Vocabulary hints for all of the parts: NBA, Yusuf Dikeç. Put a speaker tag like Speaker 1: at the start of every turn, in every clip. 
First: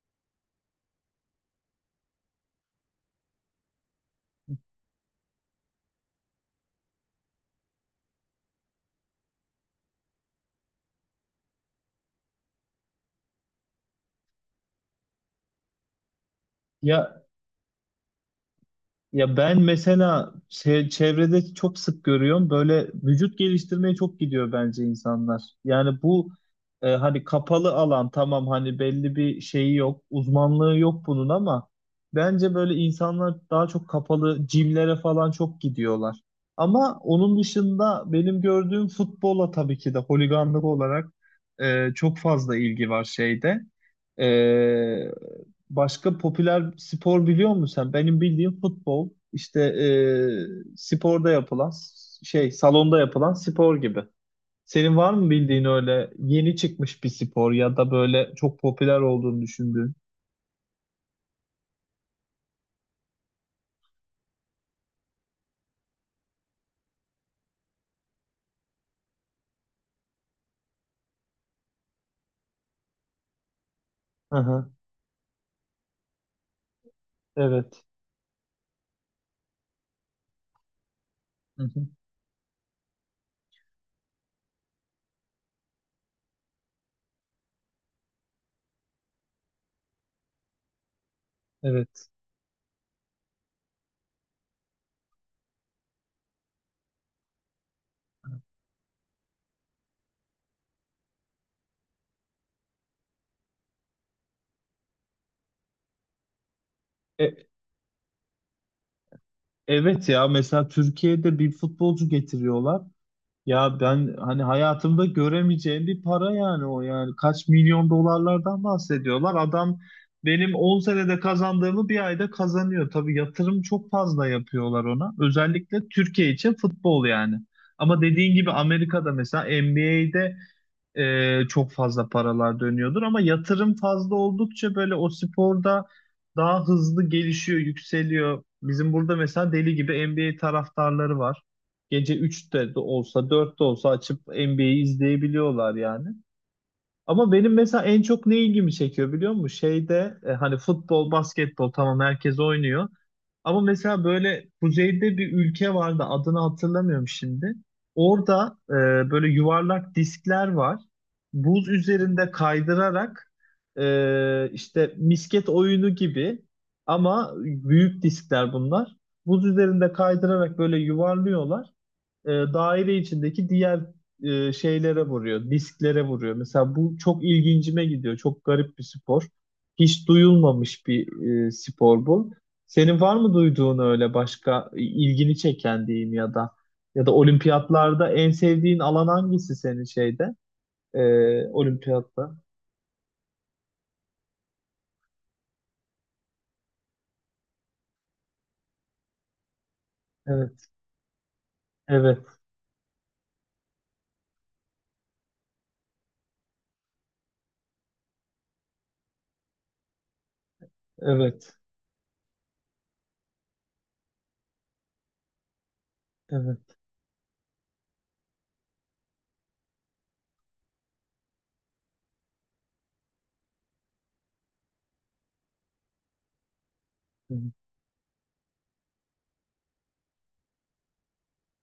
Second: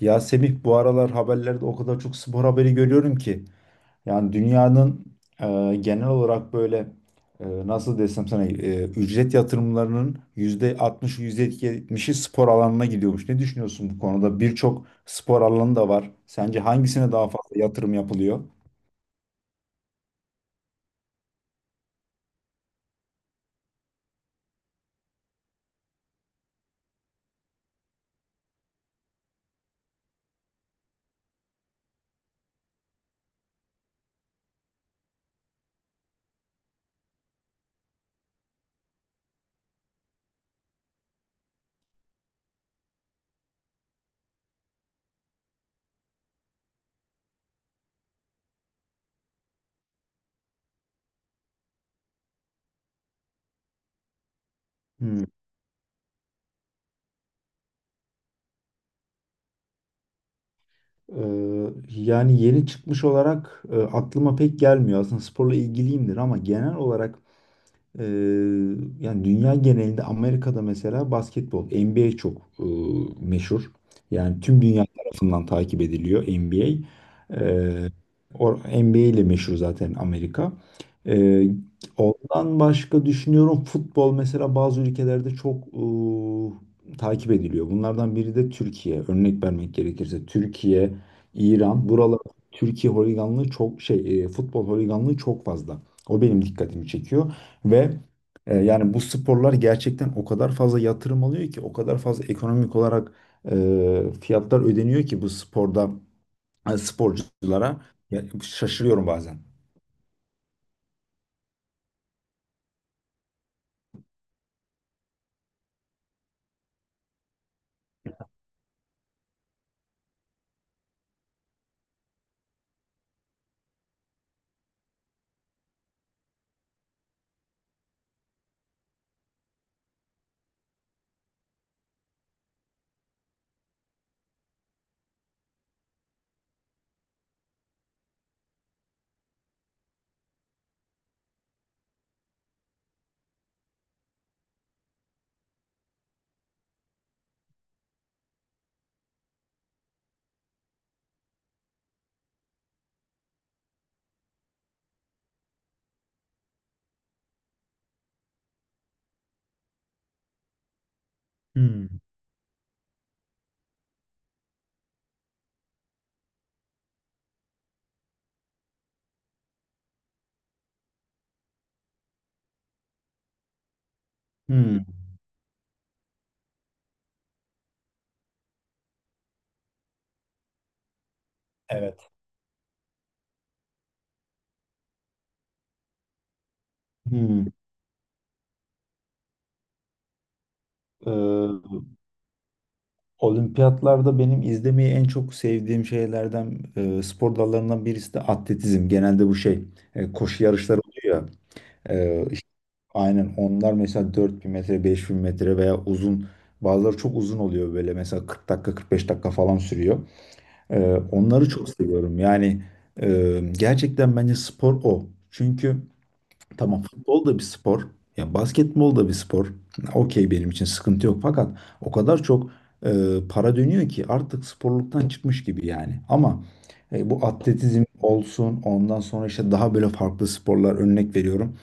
Speaker 1: Ya Semih bu aralar haberlerde o kadar çok spor haberi görüyorum ki. Yani dünyanın genel olarak böyle nasıl desem sana ücret yatırımlarının yüzde %70'i spor alanına gidiyormuş. Ne düşünüyorsun bu konuda? Birçok spor alanı da var. Sence hangisine daha
Speaker 2: Ya
Speaker 1: fazla yatırım yapılıyor?
Speaker 2: Ya ben mesela çevrede çok sık görüyorum, böyle vücut geliştirmeye çok gidiyor bence insanlar. Yani bu hani kapalı alan, tamam hani belli bir şeyi yok, uzmanlığı yok bunun, ama bence böyle insanlar daha çok kapalı jimlere falan çok gidiyorlar. Ama onun dışında benim gördüğüm futbola, tabii ki de holiganlık olarak çok fazla ilgi var şeyde. E, Başka popüler spor biliyor musun sen? Benim bildiğim futbol, işte sporda yapılan şey, salonda yapılan spor gibi. Senin var
Speaker 1: Hmm.
Speaker 2: mı bildiğin öyle yeni çıkmış bir spor ya da böyle çok popüler olduğunu düşündüğün?
Speaker 1: Yani yeni çıkmış olarak aklıma pek gelmiyor. Aslında sporla ilgiliyimdir ama genel olarak. Ee, yani dünya genelinde Amerika'da mesela basketbol, NBA çok meşhur.
Speaker 2: Hı
Speaker 1: Yani tüm
Speaker 2: hı,
Speaker 1: dünya tarafından takip ediliyor NBA.
Speaker 2: evet.
Speaker 1: Ee, NBA ile meşhur zaten Amerika. Ee,
Speaker 2: Hı hı,
Speaker 1: ondan başka düşünüyorum, futbol mesela bazı ülkelerde çok takip ediliyor. Bunlardan biri de Türkiye. Örnek vermek gerekirse Türkiye, İran,
Speaker 2: evet.
Speaker 1: buralar. Türkiye holiganlığı çok futbol holiganlığı çok fazla. O benim dikkatimi çekiyor. Ve yani bu sporlar gerçekten o kadar fazla yatırım alıyor ki, o kadar fazla ekonomik olarak fiyatlar ödeniyor ki bu sporda
Speaker 2: E,
Speaker 1: sporculara. Ya, şaşırıyorum bazen.
Speaker 2: evet, ya mesela Türkiye'de bir futbolcu getiriyorlar. Ya ben hani hayatımda göremeyeceğim bir para yani, o yani kaç milyon dolarlardan bahsediyorlar. Adam benim 10 senede kazandığımı bir ayda kazanıyor. Tabii yatırım çok fazla yapıyorlar ona. Özellikle Türkiye için futbol yani. Ama dediğin gibi Amerika'da mesela NBA'de çok fazla paralar dönüyordur, ama yatırım fazla oldukça böyle o sporda daha hızlı gelişiyor, yükseliyor. Bizim burada mesela deli gibi NBA taraftarları var. Gece üçte de olsa dörtte olsa açıp NBA'yi izleyebiliyorlar yani. Ama benim mesela en çok ne ilgimi çekiyor biliyor musun? Şeyde, hani futbol, basketbol tamam, herkes oynuyor. Ama mesela böyle kuzeyde bir ülke vardı, adını hatırlamıyorum şimdi. Orada böyle yuvarlak diskler var. Buz
Speaker 1: Hmm.
Speaker 2: üzerinde kaydırarak, işte misket oyunu gibi ama büyük diskler bunlar. Buz üzerinde kaydırarak böyle yuvarlıyorlar, daire içindeki diğer
Speaker 1: Hmm,
Speaker 2: şeylere vuruyor, disklere vuruyor. Mesela bu çok ilgincime gidiyor. Çok garip bir spor. Hiç duyulmamış bir spor
Speaker 1: evet.
Speaker 2: bu. Senin var mı duyduğun öyle başka ilgini çeken, diyeyim, ya da
Speaker 1: Hmm.
Speaker 2: olimpiyatlarda en sevdiğin alan hangisi senin şeyde? E,
Speaker 1: Ee,
Speaker 2: Olimpiyatta.
Speaker 1: olimpiyatlarda benim izlemeyi en çok sevdiğim şeylerden, spor dallarından birisi de atletizm. Genelde bu şey, koşu
Speaker 2: Evet,
Speaker 1: yarışları oluyor ya.
Speaker 2: evet,
Speaker 1: e, Aynen, onlar mesela 4.000 metre, 5.000 metre veya uzun, bazıları çok uzun oluyor, böyle mesela 40 dakika, 45 dakika falan sürüyor. Onları
Speaker 2: evet,
Speaker 1: çok seviyorum yani, gerçekten bence spor o. Çünkü
Speaker 2: evet,
Speaker 1: tamam, futbol da bir spor ya, basketbol da bir spor, okey, benim için sıkıntı yok, fakat o kadar çok e, para dönüyor ki artık sporluktan çıkmış gibi yani. Ama bu atletizm olsun, ondan sonra işte daha böyle farklı sporlar, örnek veriyorum.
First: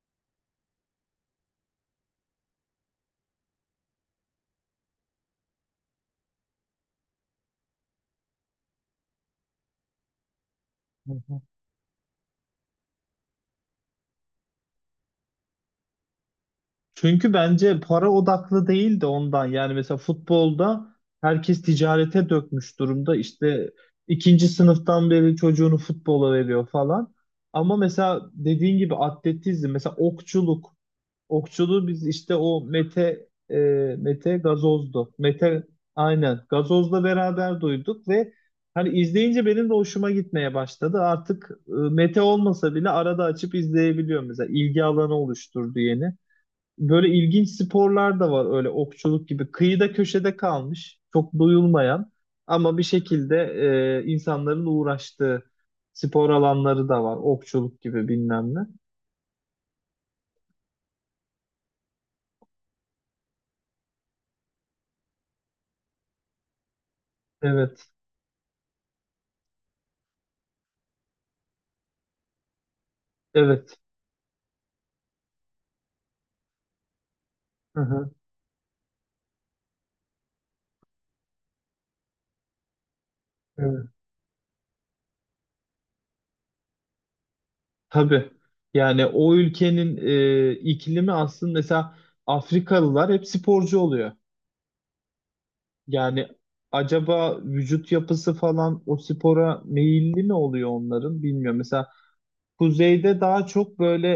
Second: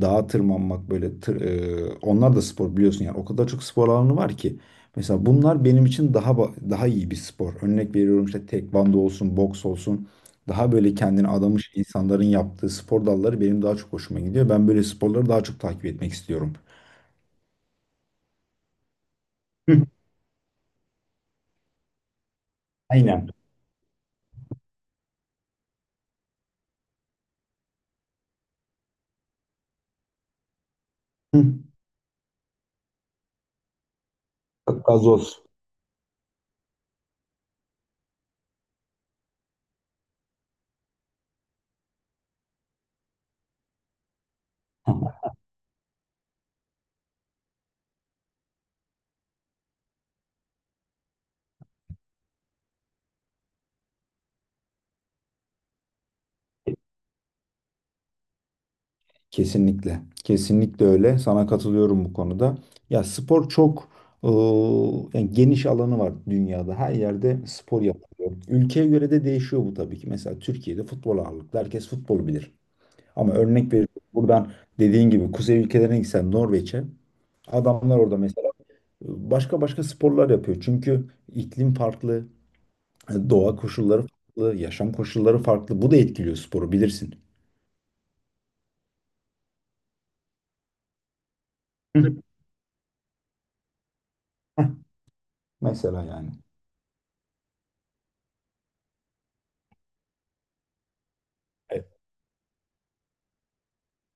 Speaker 1: Dağa tırmanmak, böyle onlar da spor biliyorsun yani, o kadar çok spor alanı var ki. Mesela bunlar benim için daha iyi bir spor. Örnek veriyorum, işte tekvando olsun, boks olsun. Daha böyle kendini
Speaker 2: evet.
Speaker 1: adamış insanların yaptığı spor dalları benim daha çok hoşuma gidiyor. Ben böyle sporları daha çok takip etmek istiyorum.
Speaker 2: Çünkü bence para odaklı değil de ondan. Yani
Speaker 1: Hı,
Speaker 2: mesela futbolda herkes ticarete dökmüş durumda.
Speaker 1: aynen.
Speaker 2: İşte ikinci sınıftan beri çocuğunu futbola veriyor falan. Ama mesela dediğin gibi atletizm, mesela okçuluk.
Speaker 1: Hı.
Speaker 2: Okçuluğu biz işte o Mete Gazoz'du.
Speaker 1: Gazoz.
Speaker 2: Mete, aynen, Gazoz'la beraber duyduk ve hani izleyince benim de hoşuma gitmeye başladı. Artık, Mete olmasa bile arada açıp izleyebiliyorum, mesela ilgi alanı oluşturdu yeni. Böyle ilginç sporlar da var öyle, okçuluk gibi. Kıyıda köşede kalmış, çok duyulmayan ama bir şekilde insanların uğraştığı spor alanları da var. Okçuluk gibi, bilmem ne.
Speaker 1: Kesinlikle. Kesinlikle öyle. Sana katılıyorum bu konuda. Ya spor çok eee, yani, geniş alanı var dünyada. Her yerde spor
Speaker 2: Evet,
Speaker 1: yapılıyor. Ülkeye göre de değişiyor bu tabii ki. Mesela Türkiye'de futbol ağırlıklı. Herkes futbolu bilir. Ama örnek
Speaker 2: evet.
Speaker 1: veriyorum, buradan dediğin gibi kuzey ülkelerine gitsen, Norveç'e,
Speaker 2: Hı
Speaker 1: adamlar
Speaker 2: hı,
Speaker 1: orada mesela başka başka sporlar yapıyor. Çünkü iklim farklı, doğa
Speaker 2: evet.
Speaker 1: koşulları farklı, yaşam koşulları farklı. Bu da etkiliyor sporu, bilirsin.
Speaker 2: Tabii. Yani o ülkenin iklimi aslında, mesela
Speaker 1: Hı.
Speaker 2: Afrikalılar hep sporcu oluyor.
Speaker 1: Heh, mesela
Speaker 2: Yani
Speaker 1: yani.
Speaker 2: acaba vücut yapısı falan o spora meyilli mi oluyor onların, bilmiyorum.
Speaker 1: E-
Speaker 2: Mesela kuzeyde daha çok böyle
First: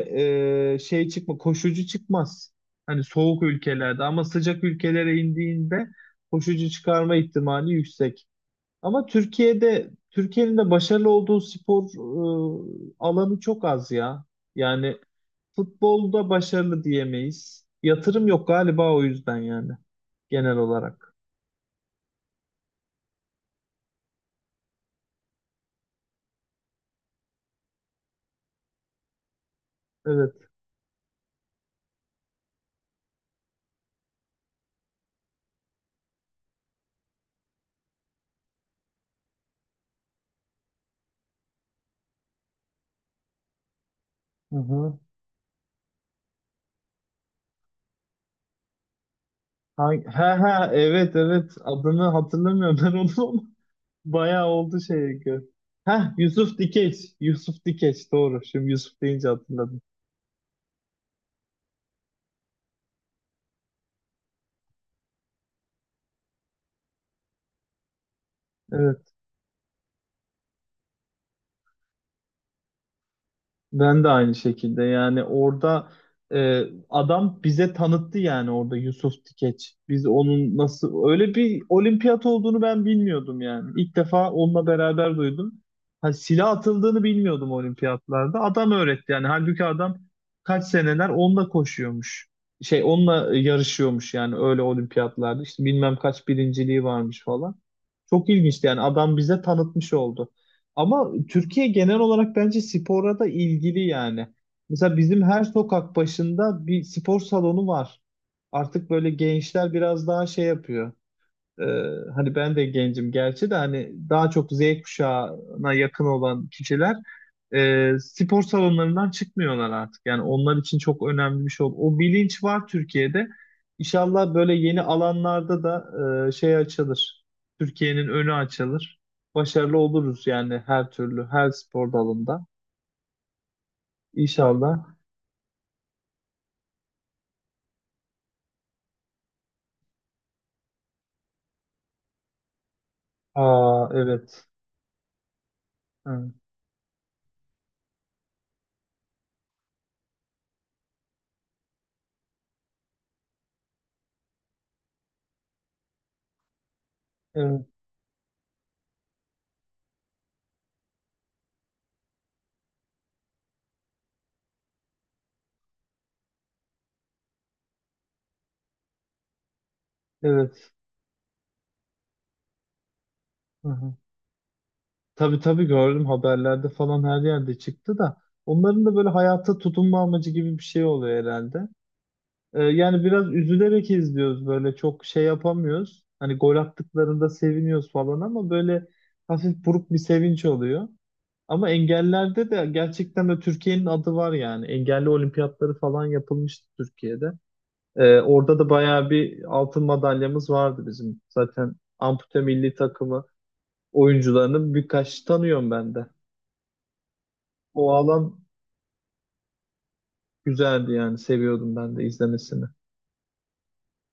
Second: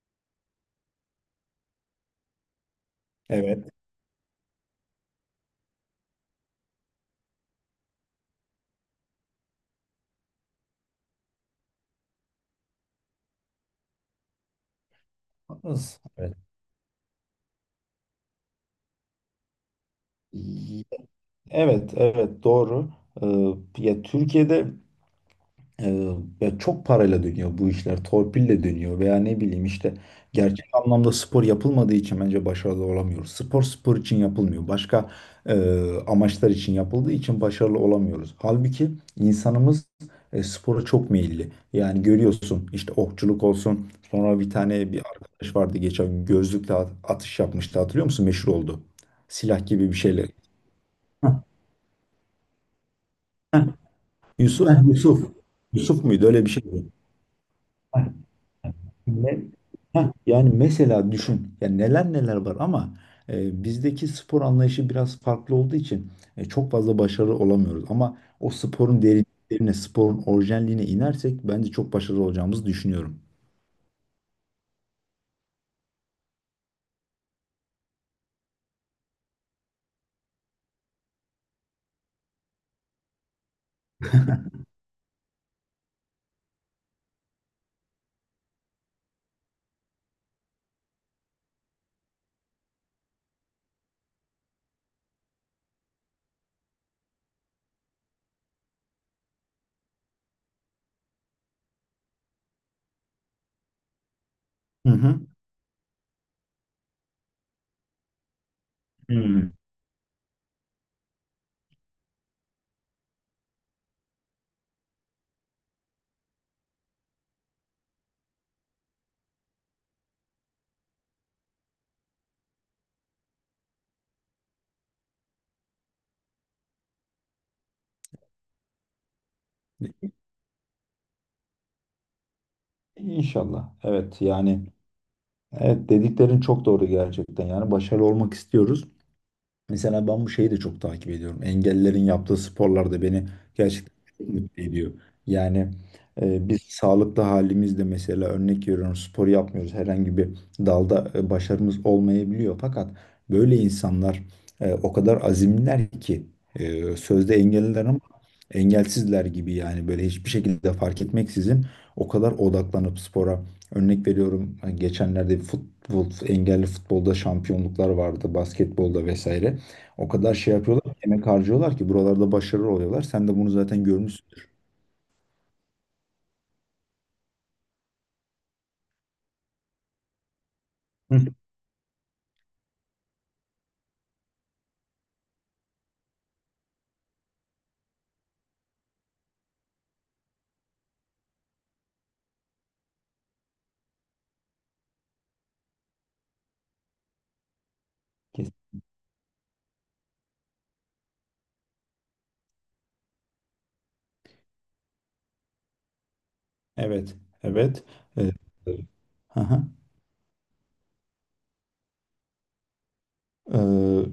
Speaker 2: şey çıkma, koşucu çıkmaz. Hani soğuk
Speaker 1: Evet.
Speaker 2: ülkelerde, ama sıcak ülkelere indiğinde koşucu çıkarma ihtimali yüksek. Ama Türkiye'nin de başarılı olduğu spor alanı çok az ya. Yani
Speaker 1: Hız.
Speaker 2: futbolda
Speaker 1: Evet.
Speaker 2: başarılı diyemeyiz. Yatırım yok galiba, o yüzden yani genel olarak.
Speaker 1: Evet, evet, doğru. Ya Türkiye'de, e, ya çok parayla dönüyor bu işler, torpille dönüyor veya ne bileyim işte,
Speaker 2: Evet.
Speaker 1: gerçek anlamda spor yapılmadığı için bence başarılı olamıyoruz. Spor spor için yapılmıyor, başka e, amaçlar için yapıldığı için başarılı olamıyoruz. Halbuki insanımız spora çok meyilli. Yani görüyorsun işte, okçuluk olsun. Sonra bir
Speaker 2: Hı
Speaker 1: tane
Speaker 2: hı.
Speaker 1: bir arkadaş vardı, geçen gün gözlükle atış yapmıştı, hatırlıyor musun? Meşhur oldu. Silah gibi
Speaker 2: Ha,
Speaker 1: bir şeyle.
Speaker 2: ha, ha, evet,
Speaker 1: Heh,
Speaker 2: evet, adını hatırlamıyorum ben onu. Bayağı
Speaker 1: Yusuf,
Speaker 2: oldu
Speaker 1: heh,
Speaker 2: şey.
Speaker 1: Yusuf.
Speaker 2: Heh,
Speaker 1: Yusuf muydu? Öyle bir
Speaker 2: Yusuf
Speaker 1: şeydi.
Speaker 2: Dikeç. Yusuf Dikeç
Speaker 1: Heh,
Speaker 2: doğru. Şimdi Yusuf deyince
Speaker 1: ne-
Speaker 2: hatırladım.
Speaker 1: Heh, yani mesela düşün, yani neler neler var, ama bizdeki spor anlayışı biraz farklı olduğu için çok fazla başarılı olamıyoruz. Ama o sporun
Speaker 2: Evet.
Speaker 1: derinliklerine, sporun orijinalliğine inersek bence çok başarılı olacağımızı düşünüyorum.
Speaker 2: Ben de aynı şekilde yani, orada e, adam bize tanıttı, yani orada Yusuf Tikeç. Biz onun nasıl öyle bir olimpiyat olduğunu ben bilmiyordum yani. İlk defa onunla beraber duydum. Ha, silah atıldığını bilmiyordum olimpiyatlarda. Adam öğretti yani. Halbuki adam kaç seneler onunla koşuyormuş. Şey, onunla yarışıyormuş yani öyle olimpiyatlarda. İşte bilmem kaç birinciliği varmış falan. Çok ilginçti yani, adam bize tanıtmış oldu. Ama Türkiye genel olarak bence spora da ilgili yani.
Speaker 1: Hı
Speaker 2: Mesela
Speaker 1: hı.
Speaker 2: bizim her sokak başında bir spor salonu var. Artık böyle
Speaker 1: Hı.
Speaker 2: gençler biraz daha şey yapıyor. Ee, Hani ben de gencim gerçi, de hani daha çok Z kuşağına yakın olan kişiler spor salonlarından çıkmıyorlar artık. Yani onlar için çok önemli bir şey oldu. O bilinç var Türkiye'de. İnşallah böyle yeni alanlarda da şey açılır. Türkiye'nin önü açılır. Başarılı oluruz yani her türlü, her spor dalında.
Speaker 1: İnşallah. Evet yani,
Speaker 2: İnşallah.
Speaker 1: evet, dediklerin çok doğru gerçekten. Yani başarılı olmak istiyoruz. Mesela ben bu şeyi de çok takip ediyorum. Engellilerin yaptığı sporlar da beni
Speaker 2: Aa,
Speaker 1: gerçekten çok
Speaker 2: evet.
Speaker 1: mutlu ediyor. Yani
Speaker 2: Ha,
Speaker 1: biz sağlıklı halimizde mesela, örnek veriyorum, spor yapmıyoruz. Herhangi bir dalda başarımız olmayabiliyor. Fakat böyle insanlar o kadar azimliler ki, sözde
Speaker 2: evet.
Speaker 1: engelliler ama engelsizler gibi yani, böyle hiçbir şekilde fark etmeksizin o kadar odaklanıp spora, örnek veriyorum, geçenlerde futbol, engelli futbolda şampiyonluklar vardı, basketbolda vesaire. O kadar şey
Speaker 2: Evet.
Speaker 1: yapıyorlar, emek harcıyorlar ki buralarda başarılı oluyorlar. Sen de bunu
Speaker 2: Hı
Speaker 1: zaten
Speaker 2: hı.
Speaker 1: görmüşsündür.
Speaker 2: Tabii tabii, gördüm haberlerde falan her yerde çıktı da, onların da böyle hayata tutunma amacı gibi bir şey
Speaker 1: Hı.
Speaker 2: oluyor herhalde. Yani biraz üzülerek izliyoruz, böyle çok şey yapamıyoruz. Hani gol attıklarında seviniyoruz falan, ama böyle hafif buruk bir sevinç oluyor. Ama engellerde de gerçekten de Türkiye'nin adı var yani. Engelli olimpiyatları falan yapılmıştı Türkiye'de. Orada da
Speaker 1: Kesin.
Speaker 2: bayağı bir altın madalyamız vardı bizim. Zaten ampute milli takımı oyuncularını birkaç tanıyorum ben de.
Speaker 1: Evet, evet.
Speaker 2: O alan
Speaker 1: Ee, aha.
Speaker 2: güzeldi, yani seviyordum ben de izlemesini.
Speaker 1: Ee,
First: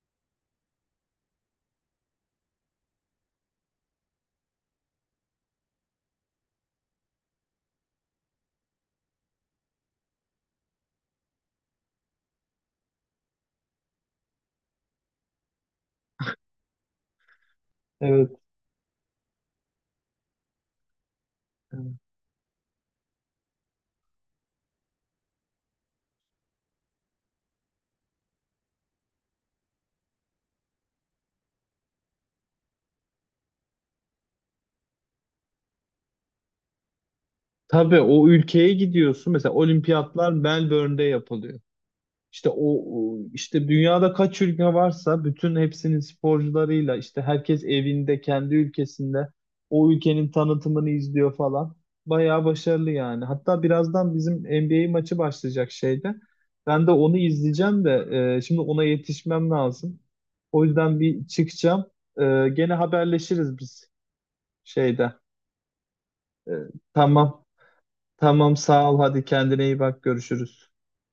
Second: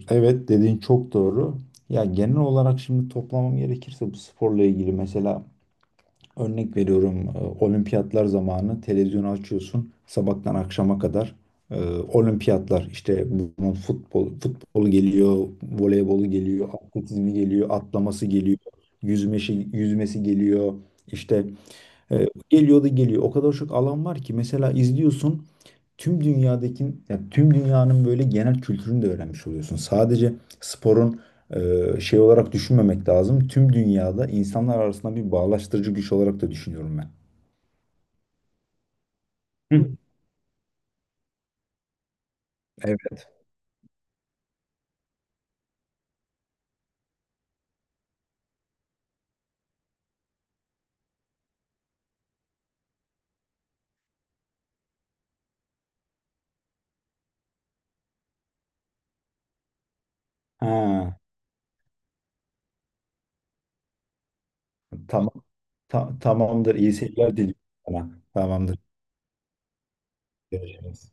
Speaker 1: evet dediğin çok doğru. Ya, genel olarak şimdi toplamam gerekirse, bu sporla ilgili mesela, örnek veriyorum, olimpiyatlar zamanı televizyonu açıyorsun, sabahtan akşama kadar e, olimpiyatlar işte, bunun futbolu geliyor, voleybolu geliyor, atletizmi geliyor, atlaması
Speaker 2: Evet.
Speaker 1: geliyor, yüzmesi geliyor. İşte
Speaker 2: Evet.
Speaker 1: geliyor da geliyor. O kadar çok alan var ki, mesela izliyorsun, tüm dünyadaki, ya tüm dünyanın böyle genel kültürünü de öğrenmiş oluyorsun. Sadece sporun şey olarak düşünmemek lazım. Tüm dünyada insanlar arasında bir bağlaştırıcı güç olarak da düşünüyorum ben.
Speaker 2: Tabii o ülkeye gidiyorsun. Mesela
Speaker 1: Hı.
Speaker 2: olimpiyatlar Melbourne'de yapılıyor. İşte
Speaker 1: Evet.
Speaker 2: işte dünyada kaç ülke varsa bütün hepsinin sporcularıyla, işte herkes evinde, kendi ülkesinde o ülkenin tanıtımını izliyor falan. Bayağı başarılı yani. Hatta birazdan bizim NBA maçı başlayacak şeyde. Ben de onu izleyeceğim de, şimdi ona yetişmem lazım. O yüzden
Speaker 1: Ha,
Speaker 2: bir çıkacağım. Gene haberleşiriz biz şeyde.
Speaker 1: tamam.
Speaker 2: E,
Speaker 1: Tamamdır. İyi seyirler
Speaker 2: tamam.
Speaker 1: diliyorum sana.
Speaker 2: Tamam,
Speaker 1: Tamamdır.
Speaker 2: sağ ol. Hadi, kendine iyi bak. Görüşürüz.
Speaker 1: Görüşürüz.